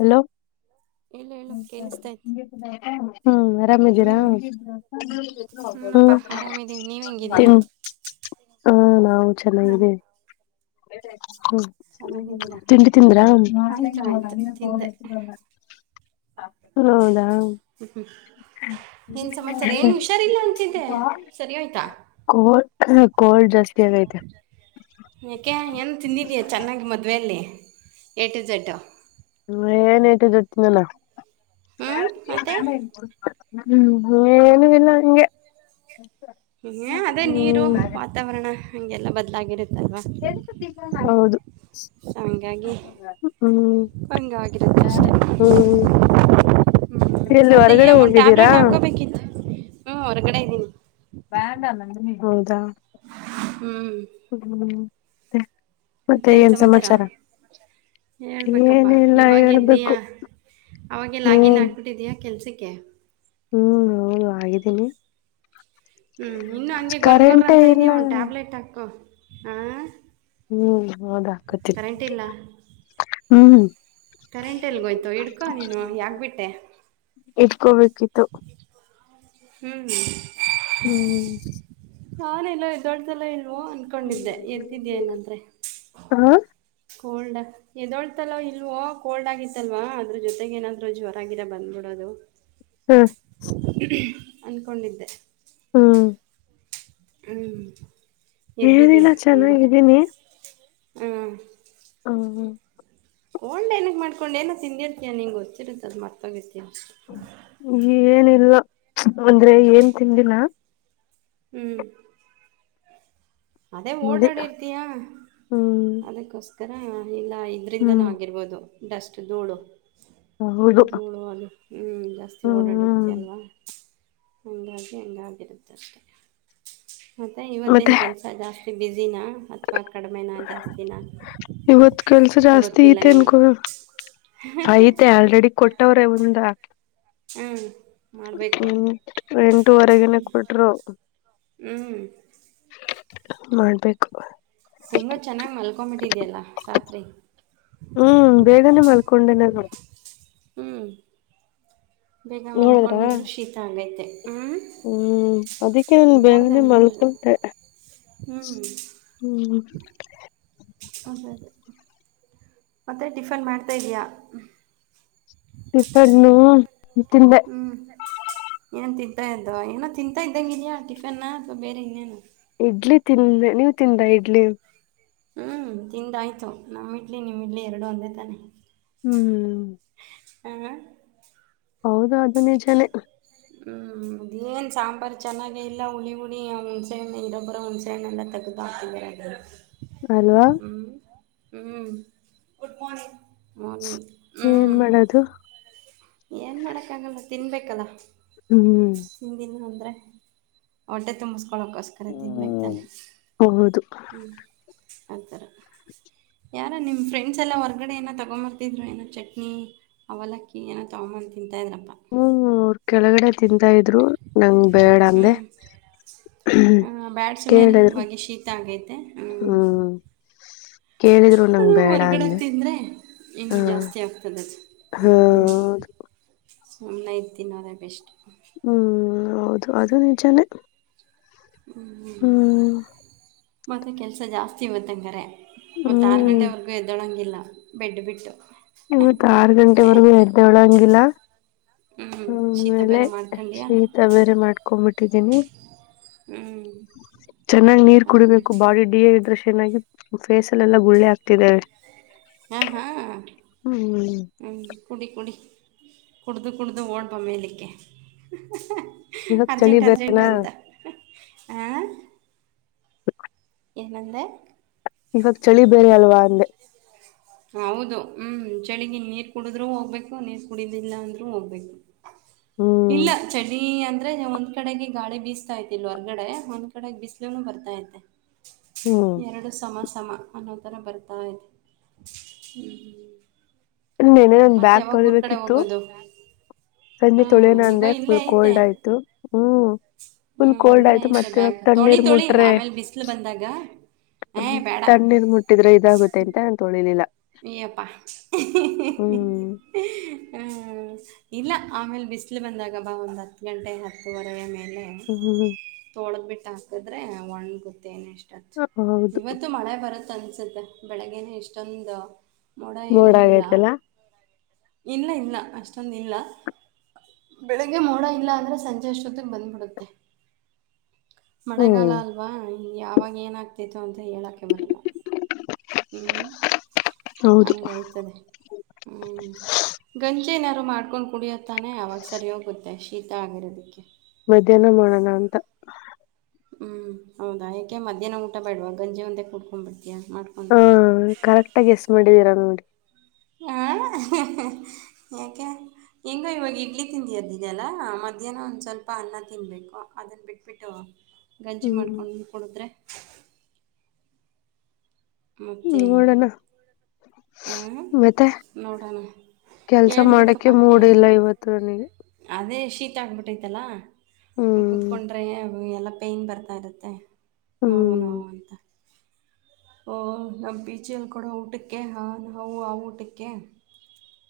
Hello ಹೇಳು ಹೇಳು ಕೇಳಿಸ್ತಾ ಐತಿ ಹ್ಮ ಆರಾಮಜರ ಹ್ಞೂ ಹೂನಪ್ಪಾ ಹ್ಮ ಆರಾಮಿದ್ದೀವಿ ನೀವು ತಿ ಹೆಂಗಿದ್ದೀರಾ ಹಾ ನಾವು ಹಾಂ ಚೆನ್ನಿದ್ದೇ ಹ್ಮ ಚೆನ್ನಾಗಿದ್ದೀರಾ ತಿಂಡಿ ತಿಂದ್ರಾ ಆಯಿತು ಆಯಿತು ತಿಂದೆ ಹೌದಾ ಏನು ಸಮಾಚಾರ ಏನು ಹುಷಾರಿಲ್ಲ ಅಂತಿದ್ದೆ ಸರಿ ಹೋಯ್ತಾ ಕ ಹ ಕೋಡ್ ಜಾಸ್ತಿ ಆಗೈತೆ ಯಾಕೆ ಏನು ತಿಂದಿದೀಯ ಚೆನ್ನಾಗಿ ಮದುವೆಯಲ್ಲಿ ಏಟು ಜಝೆಡ್ ಮ ಏನಐಟ ದಟ್ಟನಲ್ಲ ಹ್ಞೂ ಮತ್ತೆ ಹ್ಮ್ ನೀ ಏನ ಇಿಲ್ಲ ಹಗೆ ಹ್ಮ ಅದೇ ನೀರು ವಾತಾವರಣ ಹಗೆಲ್ಲಾ ಬದ್ಲಾಗಿರುತ್ತೆ ಹೌದು ಸೊ ಹಂಗಾಗಿ ಹ್ಮ್ ಹ್ಮ್ ಹಂಗಾಗಿರುತ್ತೆ [inaudible] ಹ್ಮ್ ಎಲ್ಲಿ ಮತ್ತೆ ಹೊರಗಡೆ ಒಂದ್ ಹೋಗಿದ್ದೀರಾ ಟ್ಯಾಬ್ಲೆಟ್ ಹಾಕೋಬೇಕಿತ್ತು ಹ್ಮ ಹೊರಗಡೆ ಇದ್ದೀನಿ ಬ್ಯಾಂಡ ಮಂದನಿಗೆಗ್ ಹೌದಾ ಹ್ಞೂ ಹ್ಮ್ಮ್ ಮತ್ತೆ ಎಏನ್ ಸಮಾಚಾರ ಹೇಳ್ಬೇಕಪ್ಪಾ ಏನಿಲ್ಲ ಇವಾಗ ಹೇಳ್ಬೇಕು ಇದ್ದೀಯಾ ಅವವಾಗೆಲ್ಲಾಗಿನ್ ಹ್ಮ್ ಆಗ್ಬಿಟ್ಟಿದ್ದೀಯಾ ಕೆಲ್ಸಕ್ಕೆ ಕೆ ಹ್ಮ್ ಹೌದು ಆಗಿದ್ದೀನಿ ಹ್ಮ್ ಇನ್ನುೂ ಹಂಗೆ ಕರೆಂಟ ಗೊರ್ಗೊರಂತ ಇದೀ ಇಲ್ಲ ಒನ್ ಟ್ಯಾಬ್ಲೆಟ್ ಹಾಕು ಹ ಹ್ಮ್ ಹೌದ್ ಹಾಕತಿಿಲ್ಲ ಹ್ಮ್ ಕರೆಂಟ್ ಎಲ್ಲಿಗೋಯ್ತು ಹಡ್ಕೊ ನೀನು ಯಾಕಬಿಟ್ಟೆ ಕವಕ್ಕಿತು ಹ್ಮ್್ಮ ಹ್ಮ್ ನಾನ ಎಲ್ಲ ಇದ ದೊಡ್ಸಲ್ಲ ಇಲ್ವೋ ಅನ್ಕೊಂಡಿದ್ದೆ ಎರ್ತಿದ್ದೆ ಏನಂದ್ರೆ ಹ ಕೋಲ್ಡ್ ಎದೋಳ್ತಲ್ೋ ಇಲ್ವೋ ಕೋಲ್ಡ್ ಆಗಿತ್ತಲ್ವಾ ಅದ್ರ ಜೊತೆಗೆ ಏನಾದ್ೂ ಜ್ರ ಆಗಿರ ಬಂದ್ಬಿಡೋದು ಹ ಅನ್ಕೊಂಡಿದ್ದೆ ಹ್ಮ್ ಹ್ಮ್ ಹೇಳಏಿಲ್ಲ ಚೆನ್ನಾಗಿದ್ದೀನಿ ಹಾ ಹ್ಮ್ ಹ್ಮ ಕೊಂಡ ಏನಕ್ ಮಾಡ್ಕೊಂಡ್ ಏನ ತಿಂದಿರ್ತಿಯಯಾ ನಿಂಗ್ ಹೊತ್ತಿ ಅಂತ ಅದ್ ಮತೋಗ್ ಏನಿಲ್ಲ ಅಂದ್ರೆ ಏನ್ ತಿಂದಿನ ಹ್ಮ್ ಅದೇ ಮುದಿ ಓಡಾಡಿರ್ತಯಾ ಹ್ಮ್ ಅದಕ್ಕೋಸ್ಕರ ಇಲ್ಲ ಹ್ಮ್ ಇದರಿಂದನ ಆಗಿರ್ಬೋದು ಡಸ್ಟ್ ಧೂಳು ಹೌದು ಉಳುವದು ಹ್ ಜಾಸ್ತಿ ಓಡಾಡಿರ್ತಿ ಹ್ಮ್ ಅಲ್ವಾ ಹಂಗಾಗಿ ಹಂಗಾಗಿರುತ್ತೆಷ್ಟೆ ಮತ್ತೆ ಮತ್ತೆ ಇವತ್ತಿನ ಕೆಲ್ಸ ಜಾಸ್ತಿ ಬಿಸಿ ದಿನ ಅಥವಾ ಕಡಿಮೆನ ಜಾಸ್ತಿನ ಇವತ್ ಕೆಲ್ಸ ಜಾಸ್ತಿ ಐತೆ ಅನ್ಕೊ ಆಐತೆ ಆಲ್ರೆಡಿ ಕೊಟ್ಟವ್ರೆ ಒಂದ ಹ್ಮ್ ಮಾಡಬೇಕು ಎಂ ಎಂಟುವರೆಗನೆ ಕೊಟ್ರು ಹ್ಮ್ ಮಾಡ್ಬೇಕು ಹೆಂಗೋ ಚೆನ್ನಾಗ್ ಮಲ್ಕೊಂಬಿಟ್ಟಿದ್ಯಲ್ಲ ರಾತ್ರಿ ಹ ಹ್ಞೂ ಬೇಗ ನೋಡಿದ್ರಾ? ಮಲ್ಕೊಂಡಿದ್ರು ಶೀತ ಆಗೈತೆ ಹ್ಮ್ ಹ್ಮ್ ಅದಕ್ಕೆ ನನ್ು ನೋಡ್ದೆ ಬೇಗನೆ ನೋಡ್ದೆ ಮಲ್ಕೊಟೆ ಹ್ಮ್ ಹ್ಮ್ ಅದ ಮತ್ತೆ ಟಿಫನ್ ಮಾಡ್ತಾ ಇದಿದೀಯಾ ಪ್ಪಣ್ಣು ತಿಂದೆ ಹ್ಮ್ ಏನ್ ತಿಂತಾ ಇದ್ದ ಏನೋ ತಿಂತಾ ಇದ್ದಂಗಿರಯಾ ಟಿಫನ್ ಅಥ್ವಾ ಬೇರೆ ಇನ್ನೇನ ಇಡ್ಲಿ ತಿಿಂದ ನೀವ ತಿಂದ ಇಡ್ಲಿ ಹ್ಮ್ ತಿಂದಾಯ್ತು ನಮ್ಮ ಇಡ್ಲಿ ನಿಮ್ಮ ಇಡ್ಲಿ ಎರಡು ಒಂದೇ ತಾನೆ ಹ್ಮ್್ಮ ಹ ಹೌದು ಅದ ನಿಜನೇ ಹ್ಮ್ ಅದ ಏನ್ ಸಾಂಬಾರು ಚೆನ್ನಾಗ ಇಲ್ಲ ಹುಿ ಹುಳಿ ಹಣ್ಸೆಣ್ಣ ಇರೊಬ್ಬರ ಹಣ್ಸೆ ಹಣ್ಣ ಎಲ್ಲ ತಗ ಬಾ ಹಲವಾ ಹ್ಮ್ ಗುಡ್ ಮನಿಂಗ್ ಮನಿಂಗ್ ಏನ್ ಹ್ಮ್ ಮಾಡೋದು ಏನ್ ಮಾಡಕ್ಕಗಲ್ಲ ತಿನ್ಬೇಕಲ್ಲ ಹ್ಮ್್ಮ ಆದರೆ ಹೊಟ್ಟೆ ತುಂಬಿಸ್ಕೊಳಕೋಸ್ಕರ ತಿನ್ಬೇಕು ತಾನೆ ಹೌದು ಹ್ಞೂ ಆಥರ [inaudible] ಯಾರ ನಿಮಮ್ಮ ಫ್ರೆಂಡ್ಸ್ ಎಲ್ಲ ಹೊರ್ಗಡೆ ಏನೋ ತಗೊ್ಂಬರ್ತಿದ್ರು ಏನೋ ಚಟ್ನಿ ಅವಲಕ್ಕಿ ಏನೋ ತೊಗೊಂಬು ತಿಂತ ಇದ್ರ ಹ್ಮ್ ಅವರು ಕೆಳಗಡೆ ತಿಂತಾ ಇದ್ರು ನಂಗ ಬೇಡ ಅಂದೆ ಹ ಬ್ಯಾಡ ಸುಮಮ್ಮನೆ ರೀ ಕೇಳಿದ್ರು ಇವಾಗ ಶೀತ ಆಗೈತೆ ಹ್ ಹ್ಮ್ ಕೇಳಿದ್ರು ಅದ ನಂಗ್ ಬೇಡ ಹೊರ್ಗಡೆ ಅಂದೆ ತಿಂದ್ರೆ ಹ ಇನ್ನುೂ ಜಾಸ್ತಿ ಆಗ್ತದೆದು ಹ್ಞ ಹೌದು ಸುಮ್ಮನೆ ಇ ತಿೀನ್ನೋ ಅದೇ ಬೆಸ್ಟ್ ಹ್ಮ್ ಹೌದು ಅದು ನಿಜಾನೇ ಹ್ಞ ಹ್ಮ್ ಮತ್ತುೆ ಕೆಲಸ ಜಾಸ್ತಿ ಇವತ್ತಂಗಾರೆ ಮತ್ತಾರರು ಹ್ಮ್ ಗಂಟೆವರೆಗೂ ಎದ್ದೊಳಂಗಿಲ್ಲ ಬೆಡ್ ಬಿಟ್ಟು ಇವತ್ ಆರು ಗಂಟೆವರೆಗೂ ಎರ್್ದವಳ ಹಂಗಿಲ್ಲ ಹ್ಞೂ ಶೀತ ಆ್ಮೇಲೆ ಬೇರೆ ಮಾಡ್ಕೊಂಡ್ಯಾ ಶೀತ ಬೇರೆ ಮಾಡ್ಕೊಂಬಿಟ್ಟಿದ್ದೀನಿ ಹ್ಞೂ ಚೆನ್ನಾಗ್ ನೀರ್ ಅದೇ ಕುಡಿಬೇಕು ಮಾಡ್ತೀನಿ ಬಾಡಿ ಡಿಹೈಡ್ರಷನ್ ಚೆನ್ನಾಗಿ ಫೇಸ್ಲ್ಲ ಎಲ್ಲ ಗುಳ್ಳೆ ಆಕ್ತಿದ್ದೇವೆ ಹಾ ಹಾ ಹ್ಮ ಕುಡಿ ಕುಡಿ ಕುಡ್ದು ಕುಡ್ದು ಓಡ್ಬ ಮೇಲಿಕ್ಕೆ ಇವಾಗ ಚಳಿ ಬೇರೇನಾ ಆ ಏನಂದ ಇವಾಗ ಚಳಿ ಬೇರೆ ಅಲ್ವಾ ಅಂದೆ ಹೌದು ಹ್ಮ್ ಚಳಗಿ ನೀರ್ ಕುಡಿದ್ೂ ಹೋಗ್ಬೇಕು ನೀರ್ ಕುಡುದಿಲ್ಲ ಅಂದ್ರೂ ಹೋಗ್ಬೇಕು ಹ್ಮ್ ಇಲ್ಲ ಚಳಿ ಅಂದ್ರೆ ನಾವೊಂದು ಕಡೆಗೆ ಗಾಳಿ ಬೀಸ್ತಾ ತಿಲ್ ಹೊರ್ಗಡೆ ಒಂದ್ ಕಡೆ ಬಿಸ್ಲುನು ಬರ್ತಾ ತೆ ಹ್ಮ್ ಎರಡು ಸಮ ಸಮ ಅನ್ನೋದರ ಬರ್ತಾ ಇದೆ ಹ್ಮ್ ಇನ್ನೇನೆ ನಂದು ಬ್ಯಾಗ್ ತೊಳಿಬೇಕಿತ್ತು ಹ್ಞೂ ಸಂಜೆ ತೊಳನಾ ಅಂದೆ ನಿಗೋ ಫುಲ್ ಕೋಲ್ಡ್ ಆಯ್ತು ಹ್ಮ್ ಹ್ಮ ಫುಲ್ ಕೋಲ್ಡ್ ಇಲ್ಲ ಆಯ್ತು ಐ್ತ ಮತ್ತೆ ಇವಾಗ ಬ್ಯಾಕ್ ತೊಳಿ ತಣ್ಣೀರ್ ತೊಳಿ ಮುಟ್ರೆ ಆಮೇಲ್ ಬಿಸಲು ಬಂದಾಗ ಏ ಬೇಡ ತಣ್ಣೀರ್ ಮುಟ್ಟಿದ್ರೆ ಇದಾಗುತ್ತೆ ಅಂತ ನಾನ್ ತೊಳಿಲಿಲ್ಲ ಈಪ್ಪಾ ಹ್ಮ ಹ್ಮ್ ಇಲ್ಲ ಆಮೇಲೆ ಬಿಸಿಲು ಬಂದಾಗ ಬ ಒಂದ್ ಹತ್ತು ಗಂಟೆ ಹತ್ತುವರೆ ಮೇಲೆ ಹ್ಮ್ ಆತೊಳದ ಬಿಟ್ಟ ಹಾಕಿದ್ರೆ ಒಣಗುತ್ತೇನೆ ಅಷ್ಟ ಹೌದು ಇವತ್ತು ಮಳೆ ಬರುತ್ತ ಅನ್ಸುತ್ತೆ ಬೆಳಗ್ಗೆನೆ ಇಷ್ಟೊಂದು ಮೋಡ ಏನೂ ಇಲ್ಲ ಇಲ್ಲ ಇಲ್ಲ ಅಷ್ಟೊಂದು ಇಲ್ಲ ಬೆಳಿಗ್ಗೆ ಮೋಡ ಇಲ್ಲ ಅಂದ್ರೆ ಸಂಜೆ ಅಷ್ಟೊತ್ತಿಗೆ ಬಂದ್ಬಿಡುತ್ತೆ ಮಳೆಗಾಲ ಹ್ಮ್ ಅಲ್ವಾ ಯಾವಾಗ ಏನಾಗಗ್ತಿತ್ತು ಅಂತ ಅ ಹೇಳಕ್ಕೆ ಬರಲ್ಲ ಹ್ಮ ಹೌದು ಹಂಗಾಯಯ್ತದೆ ಹ್ಮ್ ಗಂ ನಾದಾರು ಮಾಡ್ಕೊಂಡು ಕುಡಿಯತ್ತಾನೆ ಅವಾಗ ಸರಿ ಹೋಗುತ್ತೆ ಶೀತ ಆಗಿರೋದಕ್ಕೆ ಮಧ್ಯಾಹ್ನ ಮಾಡೋಣ ಅಂತ ಹ್ಮ್ ಹೌದಾಕೆ ಮಧ್ಯಾಹ್ನ್ ಊಟ ಬಿಡುವ ಗಂಜಿ ಒಂದೆ ಕೂಕೊ ಬಿಡು ಹಾ ಕರೆಕ್ಟ ಆಗ ಎಸ್ ಮಾಡಿದೀರ ನೋಡಿ ಹಾಂ [inaudible] ಯಾಕೆ ಹೆಂಗೋ ಇವಾಗ ಇಡ್ಲಿ ತಿಂದಿ ಅದ್ದಿದೆಲ್ಲ ಮಧ್ಯಾಹ್ನ ಒಂದ್ ಸ್ವಲ್ಪ ಸ್ವಲ್ಪ ಅನ್ನ ತಿನ್ಬೇಕು ಅದನ್ನ ಬಿಟ್ಬಿಟ್ಟು ಗಂಜಿ ಹ್ಮ್ ಮಾಡ್ಕೊಂಡು ಕುಡಿದ್ರೆ ಮತ್ತೇನು ನೋಡೋಣ ಹ ಮತ್ತೆ ನೋಡೋಣ ಕೆಲ್ಸ ಮಾಡಕ್ಕೆ ಹೇಳ್ಬೇಕಪ್ಪಾ ಮೂಡ್ ಎಏಲ್ಲ ಇಲ್ಲ ಇವತ್ತು ನನಗೆ ಅದೇ ಶೀತ ಆಗ್ಬಿಟ್ಟತಿ ಹ್ಮ್ ಕೂತ್ಕೊಂಡ್ರೆ ಎಲ್ಲ ಪೈನ್ ಬರ್ತಾ ಇರುತ್ತೆ ಹ್ಮ್ ಹೌನವುಂತ ನಮ್ಮ ಬೀಚಲ್ಲಿ ಕೊಡೋ ಊಟಕ್ಕೆ ಹಾ ನಾವು ಆ ಊಟಕ್ಕೆ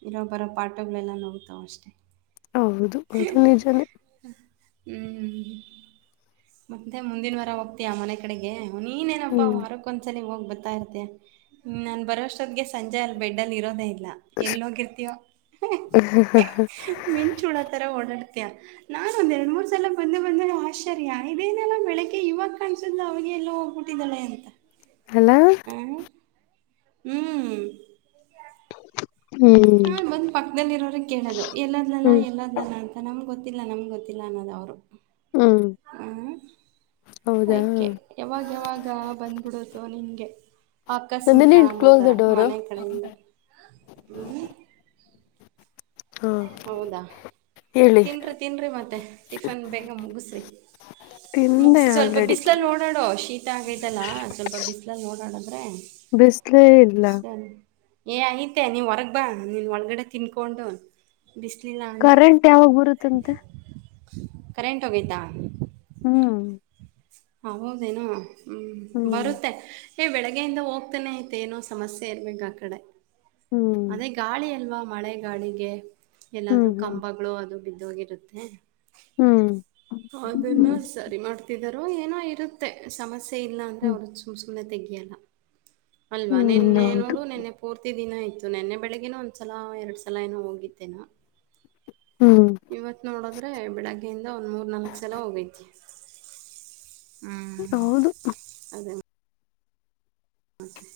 ಇರೋ ಬರೋ ಪಾಠಗಳೆಲ್ಲ ನೋಡ್ವ ಅಷ್ಟೆ ಹೌದು ಅದು ನಿಜಾನೇ [inaudible] ಹ್ಞೂ ಮತ್ತೆ ಮುಂದಿನ ವಾರ ಹೋಗ್ತೀಯಾ ಮನೆ ಕಡೆಗೆ [inaudible] ನೀನ್ನಪ್ಪಾ ಹ್ಮ್ ವಾರಕ್ಕ ಒಂದಸಲಿ ಹೋಗ್ ಬ [inaudible] ತಾ ಇರ್ತ ನಾನ್ ಬರೋಷ್ಟೊದ್ಗೆ ಸಂಜೆ ಅಲ್ಲಿ ಬೆಡ್ಲ್ ಇರೋದ ತೆ [inaudible] ಎಲ್ಲಿಗಿರ್ತಯೋ [inaudible] ಓಡಾಡ್ತ ನಾನನ್ ಒಂದ್ ಎರಡು ಮೂರ್ ಸಲ ಬಂದು ಬಂದೆ ಆಶ್ಚರ್ಯ ಇದೇನಲ್ಲ ಬೆಳಗ್ಗೆ ಯುವ ಕಾಣ [inaudible] ಅವಾಗ ಎಲ್ಲ ಹೋಗ್ಬಿಟ್ಟಿದ್ದಾಳೆ ಅಂತ [inaudible] ಹಲೋ [inaudible] ಆ ಹ್ಮ್ [inaudible] ಹಾ ಹ್ಮ್ ಬಂದ್ ಪಕ್ಕದಲ್ಲಿ ಇರೋರ ಕೇಳೋದು ಎಲ್ಲದ್ಲಾ ಹ್ಮ್ ಎಲ್ಲದ್ಲಲ್ಲಾ ಅಂತ ನಮ್ ಗೊತ್ತ [inaudible] ಗೊತ್ತಿಲ್ಲ ನಮ್ಗೆ ಗೊತ್ತಿಲ್ಲ ಅನ್ನೋದು ಅವರು ಹ್ಮ್ ಹ [inaudible] ಹೌದಾ ಅಯಕೆ ಯಾವಾಗ ಯಾವಾಗ ಬಂದ್ಬಿಡದು ನಿಂಗೆ [inaudible] ಆಕಸ್ಮಿಕ ನಂದನೇ ಅನ್ನೋ ಕ್ಲೋಸ್ ದ ರ ಡೋರ್ ಮನೆ ಕಡೆಯಿಂದ [inaudible] ಹಾ ಹೌದಾ [inaudible] ಹೇಳಿ ತಿನ್ರಿ ತಿನ್ರಿ ಮತ್ತೆ ಟಿಫನ್ ಬೇಗಮ ಗುಸ್ರಿ [inaudible] ತಿಂದೆ ಮುಗಿಸಿ ಸ್ವಲ್ಪ ಆಲ್ರೆಡಿ ಬಿಸಲಲ್ ನೋಡಾಡೋ ಶೀತ ಆಗದಲ್ಲ ಸ್ವಲ್ಪ ಬಿಸಲಲ್ ನೋಡಾಡದ್ರೆ [inaudible] ಬಿಸ್ಲೇ ಇಲ್ಲ [inaudible] ಏ ಐತೆ ನೀವ್ ಹೊರಗ್ ಬಾ ನೀನ್ ಒಳಗಡೆ ತಿನ್ಕೊಂಡು [inaudible] ಬಿಸಿಲಿಲ್ಲ ಅಂದರೆ ಕರೆಂಟ್ ಯಾವಾಗ ಬರುತ್ತಂತ [inaudible] ಕರೆಂಟ್ ಹೋಗಿದ್ದಾ [inaudible] ಹ್ಮ್ ಹ ಹೌದೇನೋ ಹ್ಮ್ ಬರುತ್ತೆ [inaudible] ಏ ಬೆಳಗ್ಗೆಯಿಂದ ಹೋಗ್ತಾನೆ ಐತೆ ಏನೋ ಸಮಸ್ಯೆ ಇರ್ಬೇಕ ಆ ಕಡೆ ಹ್ಮ್ ಅದೇ ಗಾಳಿ ಅಲ್ವಾ [inaudible] ಮಳೆಗಾಳಿಗೆ ಹ್ಮ್ ಎಲ್ಲಾದ್ರೂ ಹ್ಮ್ ಕಂಬಗಳು ಅದು ಬಿದ್ದೋಗಿರುತ್ತೆ [inaudible] ಹ್ಮ್ ಅದನ್ನು ಸರಿ ಮಾಡ್ತಿದ್ದಾರ ಏನೋ ಇರುತ್ತೆ ಸಮಸ್ಯೆ [inaudible] ಇಲ್ಲ ಅಂದ್ರೆ ಹ್ಮ್ ಹ್ಮ್ ಅವ್ರ ಸುಮ್ ಸುಮ್ಮನೆ ತೆಗಿಯಲ್ಲ ಅಲ್ವಾ ಹ್ಮ್ ನಿನ್ನೆ ಹೌದು ನೋಡು ನಿನ್ನೆ ಪೂರ್ತಿ [inaudible] ದಿನ ಆಯ್ತು ನಿನ್ನೆ ಬೆಳಿಗ್ಗನ ಒಂದ್ಸಲ ಎರಡ್ ಸಲ ಏನೋ ಹೋಗಿದ್ದೇನಾ [inaudible] ಹ್ಮ್ ಇವತ್ ನೋಡದ್ರೆ ಬೆಳಗ್ಗೆಯಿಂದ ಒಂದ್ ಮೂರ್ ನಾಲ್ಕ್ ಸಲ ಹೋಗೈತಿ [inaudible] ಹೌದು [inaudible] ಹ [inaudible]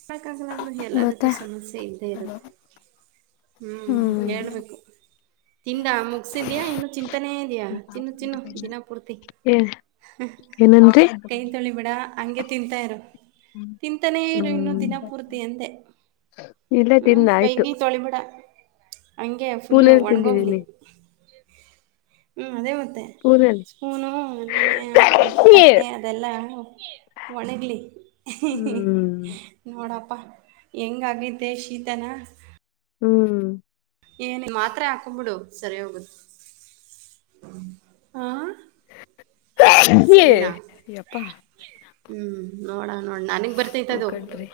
ಮೆಕ್ಕಾಗಲ್ಲ ಮತ್ತೆ ಎಲ್ಲದಕ್ಕೂ ಸಮಸ್ಯೆ ಇದ್ದೇ ಇರುತ್ತೆ [inaudible] ಹ್ಮ್ ಹೇಳ್ಬೇಕು [inaudible] ತಿಂದ ಮುಗಸಿದ್ಯಾ ಇನ್ನು ಚಿಂತಾನೇ ಇದಯಾ ಚಿನ್ನು ಚಿನ್ನು ದಿನ ಪೂರ್ತಿ ಏ ಏನಂದ್ರಿ [inaudible] ಕೈ ತೊಳಿ ಬಿಿಡ ಹಗೆ ತಿಂತ ಇರು [inaudible] ಹ್ಮ್ [inaudible] ತಿಂತಾನೇ ಇರು ಇನ್ನು ಹ್ಮ್ ದಿನ ಪೂರ್ತಿ ಅಂದೆ ಇಲ್ಲ ಹ್ಞೂ ತಿನ್ನ ಆಯ್ತು [inaudible] ಹೇ ಫುಲ್ಲು ಪೂನೇಲಿ ಒಣ್ಗೋಗ್ಲಿ ತಿಂದಿದ್ದೀನಿ ಹ್ಞೂ ಅದೇ ಮತ್ತೆ ಪೂನೇಲಿ [inaudible] ಸ್ಪೂನು ನಿನೆಯ ತಟ್ಟೆ ಅದೆಲ್ಲ ಒಣಗಲಿ ಹ್ಮ್ [inaudible] ನೋಡಪ್ಪಾ ಹೆಂಗ ಆಗಿದ್ದೆ ಶೀತನ [inaudible] ಹ್ಮ್ [inaudible] ಏನು ಮಾತ್ರೆ ಹಾಕೊಂಬಿಡು ಸರಿ ಹೋಗುತ್ತ ಹಾ [inaudible] ಅಪ್ಪ [inaudible] ಹ್ಮ್ ನೋಡ ನೋಡ ನನಗ್ ಬರ್ತೈತ ಹೂ ಅದು [inaudible] ಕಣ್ರಿ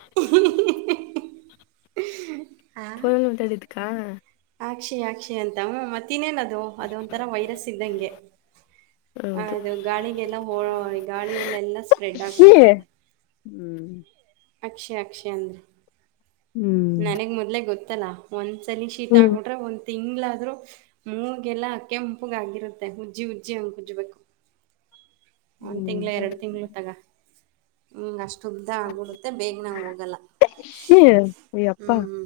[inaudible] ಪರಳ ತಾಡತಕ್ಕಾ [inaudible] ಆಕ್ಷಿ ಆಕ್ಷಿ ಅಂತ ಹ ಮತ್ತ ಇನ್ನೇನ ಅದು ಅದ ಒಂಥರ ವೈರಸ್ ಇದ್ದಂಗೆ [inaudible] ಹೌದು ಅೌದು ಗಾಳಿಗೆಲ್ಲ ಹ ಗಾಳಿಯಲ್ಲೆಲ್ಲಾ ಸ್ಪ್ರೆಡ್ ಆಗಿಬಿಡ್ತೈತೆ [inaudible] ಹ್ಮ್ [inaudible] ಅಕ್ಷಯ ಅಕ್ಷಯ ಅಂದ್ರ ಹ್ಮ್ ನನಗ್ ಮೊದ್ಲೇ ಗೊತ್ತಲ್ಲ ಒಂದ [inaudible] ಸ ಶೀತ ಹ್ಮ್ ಆಗಿಡ್ರೆ ಒಂದು [inaudible] ತಿಂ್ಗಳಾದ್ರರು ಮೂವಗೆಲ್ಲ ಅಕ್ಕ ಉಂಪುಗ ಆಗಿರುತ್ತೆ ಉಜ್ಜಿ ಉಜ್ಜ ಅಂಗ ಕುಜ್ಜಬೇಕು [inaudible] [inaudible] ಒಂದ್ ತಿಂಗಳ ಹ್ಮ್ ಎರಡು ತಿಂಗ್ಳ ತಗ ಹಂಗ ಅಷ್ಟು ಉದ್ದ ಆಗ್ಬಿಡುತ್ತ ಮತ್ತೆ ಬೇಗ ನಾಗೆ ಹೋಗಲ್ಲ ಶಿ ಹ್ಞ ಅಯ್ಯಪ್ಪಾ ಹ್ಞ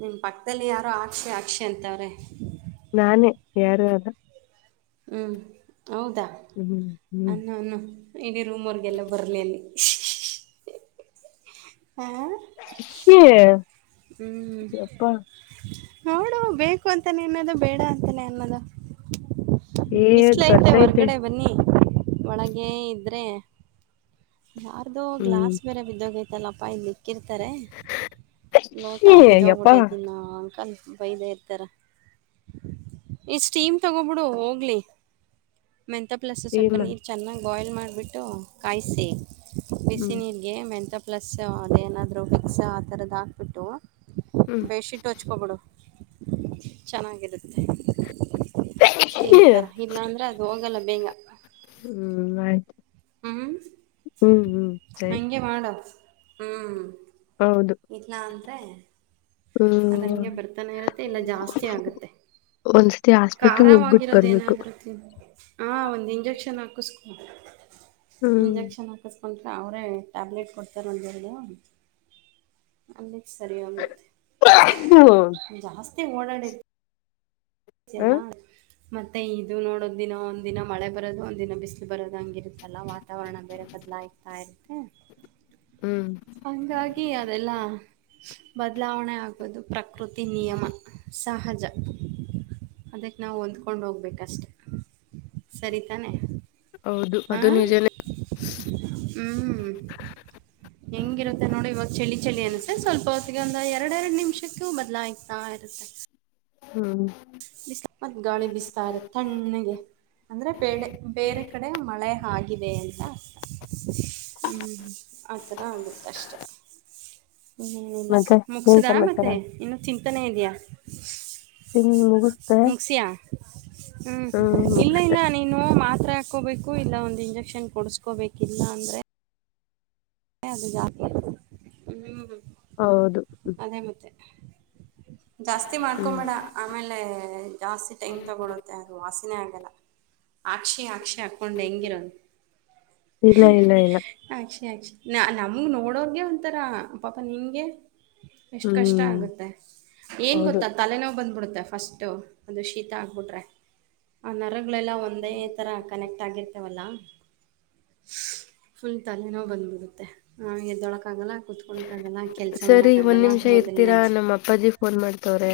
ನಿಮ ಪಕ್ಕದಲ್ಲಿ ಯಾರೋ ಆಕ್ಷಿ ಆಕ್ಷಿ ಅಂತವ್ರೆ ನಾನೇ ಯಾರು ಅಲ್ಲ ಹ್ಮ್ ಹೌದಾ ಹ್ಮ್ ಹ್ಮ್ ಅನ್ನ ಅನ್ನು ಇಡೀ ರೂಮ್ ಅವರ್ಗೆಲ್ಲ ಬರ್ಲಿ ಅಲ್ಲಿ ಹ ಸ ಹ್ಮ್ ನೋಡು ಬೇಕು ಅಂತಾನೆ ಅನ್ನದು ಬೇಡ ಅಂತಾನೆ ಅನ್ನದು ಏದ್ ಬಿಸಿಲ ಐತೆ ಬರ್ತೈತೆ ಹೊರ್ಗಡೆ ಬನ್ನಿ ಒಳಗೆ ಇದ್ರೆ ಯಾರ್ದು ಹ್ಮ್ ಗ್ಲಾಸ್ ಬೇರೆ ಬಿದ್ದೋಗೈತಲ್ಲಪ್ಪ ಇಲ್ಲಿ ಕಿರ್ತಾರೆ ನೋಟಾ ಶಿ ಯಪ್ಪಾ ಬಿದೋಗ್ಬಿಟ್ಟೈತೀಿಾ ಅಂಕಲ್ ಬೈದ ಎತರ ಇಷ್ಟ್ಟೀಮ್ ತಗೋಬಿಡು ಹೋಗ್ಲಿ ಮೆಂಥ ಪ್ಲಸ್ ಸ್ವಲ್ಪ ಸೀಮಾ ನೀರು ಚೆನ್ನಾಗಿ ಬಾಯ್ಲ್ ಮಾಡಿಬಿಟ್ಟು ಕಾಯಿಸಿ ಹ್ಮ್ ಬಿಸಿನೀರಿಗೆ ಮೆಂಂತ ಪ್ಲಸ್ ಅದೇಏನಾದ್ರು ಮಿಕ್ಸ್ ಆ ಥರದ ಹಾಕ್ಬಿಟ್ಟು ಹ್ಮ್ ಬಿಸಿಿ ಟೋಚ್ ಕೊಬಡೋ ಚನ್ನಾಗಿರುತ್ತ ಅಷ್ಟೇಂಥರ ಇಲ್ಲಾಂದ್ರೆ ಅದು ಹೋಗಲ್ಲ ಬೇಗಪ್ಪ ಹ್ಮ್ ಆಯ್ತು ಹ್ಮ್ ಹ್ಮ್ ಸರಿ ಹಂಗೆ ಮಾಡು ಹ್ಮ್ ಹೌದು ಅದ ಹ್ಮ್ ಹಂಗೆ ಬರ್ತಾನೆ ಇರುತ್ತೆ ಇಲ್ಲ ಜಾಸ್ತಿ ಆಗುತ್ತೆ ಒಂದ್ಸತಿ ಹಾಸ್ಪಿಟ್ಲ್ ಹೋಗ್ಬಿಟ್ಟು ಖಾರಗರೋದ ಬರ್ಬೇಕು ಏನಾದ್ರೂ ತಿ ಹ ಒಂದ್ ಇಂಜೆಕ್ಷನ್ ಹಾಕ್ತ ಕಸ್ಕೋ ಹ್ಮ್ ಇಂಜೆಕ್ಷನ್ ಕಸ್ಕೋ ಕಂಟ್ರ ಅವರೇ ಟ್ಯಾಬ್ಲೆಟ್ ಕೊಡ್ತಾರೆ ಮಂದುರ ಅಲ್ಲಿಕ್ಕೆ ಸರಿ ಅ ಮುತ್ತೆ ಹ್ಮ ಮಸ್ತಿ ಓಡಾಡಿ [unintelligible] ಮತ್ತೆ ಇದು ನೋಡೋದ ದಿನ ಒಂದಿನ ಮಳೆ ಬರೋದು ಒಂದ ದಿನ ಬಿಸ್ಲು ಬರೋದು ಹಂಗಿರುತ್ತಲ್ಲ ವಾತಾವರಣ ಬೇರೆ ದಲ ಆಯ್ತಾ ಇರುತ್ತೆ ಹ್ಮ್ ಹಂಗಾಗಿ ಅದೆಲ್ಲಾ ಬದಲಾವಣೆ ಆಗೋದು ಪ್ರಕೃತಿ ನಿಯಮ ಸಹಜ ಅದಕ್ಕೆ ನಾವು ಹೊಂದ್ಕೊಂಡು ಹೋಗ್ಬೇಕಷ್ಟೆ ಸರಿತಾನೆ ಹೌದು ಹಾ ಅದು ನಿಜನೇ ಹ್ಮ್ ಹೆಂಗಿರುತ್ತೆ ನೋಡಿ ಇವಾಗ ಚಳಿ ಚಳಿ ಅನ್ಸೆ ಸ್ವಲ್ಪ ಹೊತ್ತಿಗೆ ಒಂದು ಎರಡೆ ಎರಡು ನಿಮಿಷಕ್ಕೂ ಬದ್ಲಾಗ್ತಾ ಇರುತ್ತೆ ಹ್ಮ ಬಿಸ್ಲು ಮತ್ ಗಾಳಿ ಬಿಸ್ತಾರ ತಣ್ಣಗೆ ಅಂದ್ರೆ ಬೇ ಬೇರೆ ಕಡೆ ಮಳೆ ಆಗಿದೆ ಅಂತ ಅರ್ಥ ಹ್ಮ ಆ ಥರ ಆಗುತ್ತಷ್ಟೆ ಇನಿಲ್ಲ ಮತ್ತೆ ಏನ್ ಮುಗಿಸದ ಸಮಾಚಾರ ಮತ್ತೆ ಇನ್ನೂ ಚಿಂತನೆ ಇದೆಯಾ ತಿನ್ ಮುಗಿಸ್ದೆ ಮುಗಸಿಯಾ ಹ್ಮ ಹ್ಮ್ ಮುಗ ಇಲ್ಲ ಇಲ್ಲ ನೀನು ಮಾತ್ರ ಹಕೋಬೇಕು ಇಲ್ಲ ಒಂದ ಇಂಜೆಕ್ಷನ್ ಕೊಡಸ್ಕೋಬೇಕಿಲ್ಲ ಅಂದ್ರೆ ಹ ಅದು ಜಕ ಹ್ಮ್ ಹೌದು ಅದೇ ಮತ್ತೆ ಜಾಸ್ತಿ ಹ್ಮ್ ಮಾಡ್ಕೊಬೇಡ ಆಮೇಲೆ ಜಾಸ್ತಿ ಟೈಮ್ ತಗೊಳುತ್ತೆ ಅದು ವಾಸನೆ ಆಗ್ ಆಕ್ಷಿ ಆಕ್ಷಿ ಆಕ್ಕೊಂಡಂಗಿರ ಇಲ್ಲ ಇಲ್ಲ ಇಲ್ಲ ಅಕ್ಷಿ ಅಕ್ಷಿ ನ ನಮ್ಗೆ ನೋಡೋಗೆ ಒಂತರ ಪಾಪ ನಿಂಗೆ ಎಷ್ಟ್ ಕಷ್ಟ ಹ್ಮ್ ಆಗುತ್ತೆ ಏನ್ ಹೌದು ಗೊತ್ತಾ ತಲೆನೋವು ಬಂದ್ಬಿಡುತ್ತೆ ಫಸ್ಟ್ ಅದು ಶೀತ ಆಗ್ಬಿಟ್ರೆ ಆ ನರಗಳೆಲ್ಲ ಒಂದೇ ತರ ಕನೆಕ್ಟ್ ಆಗಿರ್ತವಲ್ಲ ಫುಲ್ ತಲೆನೋ ಬಂದ್ಬಿಡತ್ತೆ ನಗೆ ದೊಳಕಾಗಲ್ಲ ಕುತ್ಕೊಳ್ಳಳಕಕ್ಕಾಗಲ್ಲಾಕಿ ಸರಿ ಒಂದ್ ನಿಮಿಷ ಇರ್ತೀರಾ ನಮ್ಮ ಅಪ್ಪಾಜಿ ಫೋನ್ ಮಾಡ್ತವ್ರೆ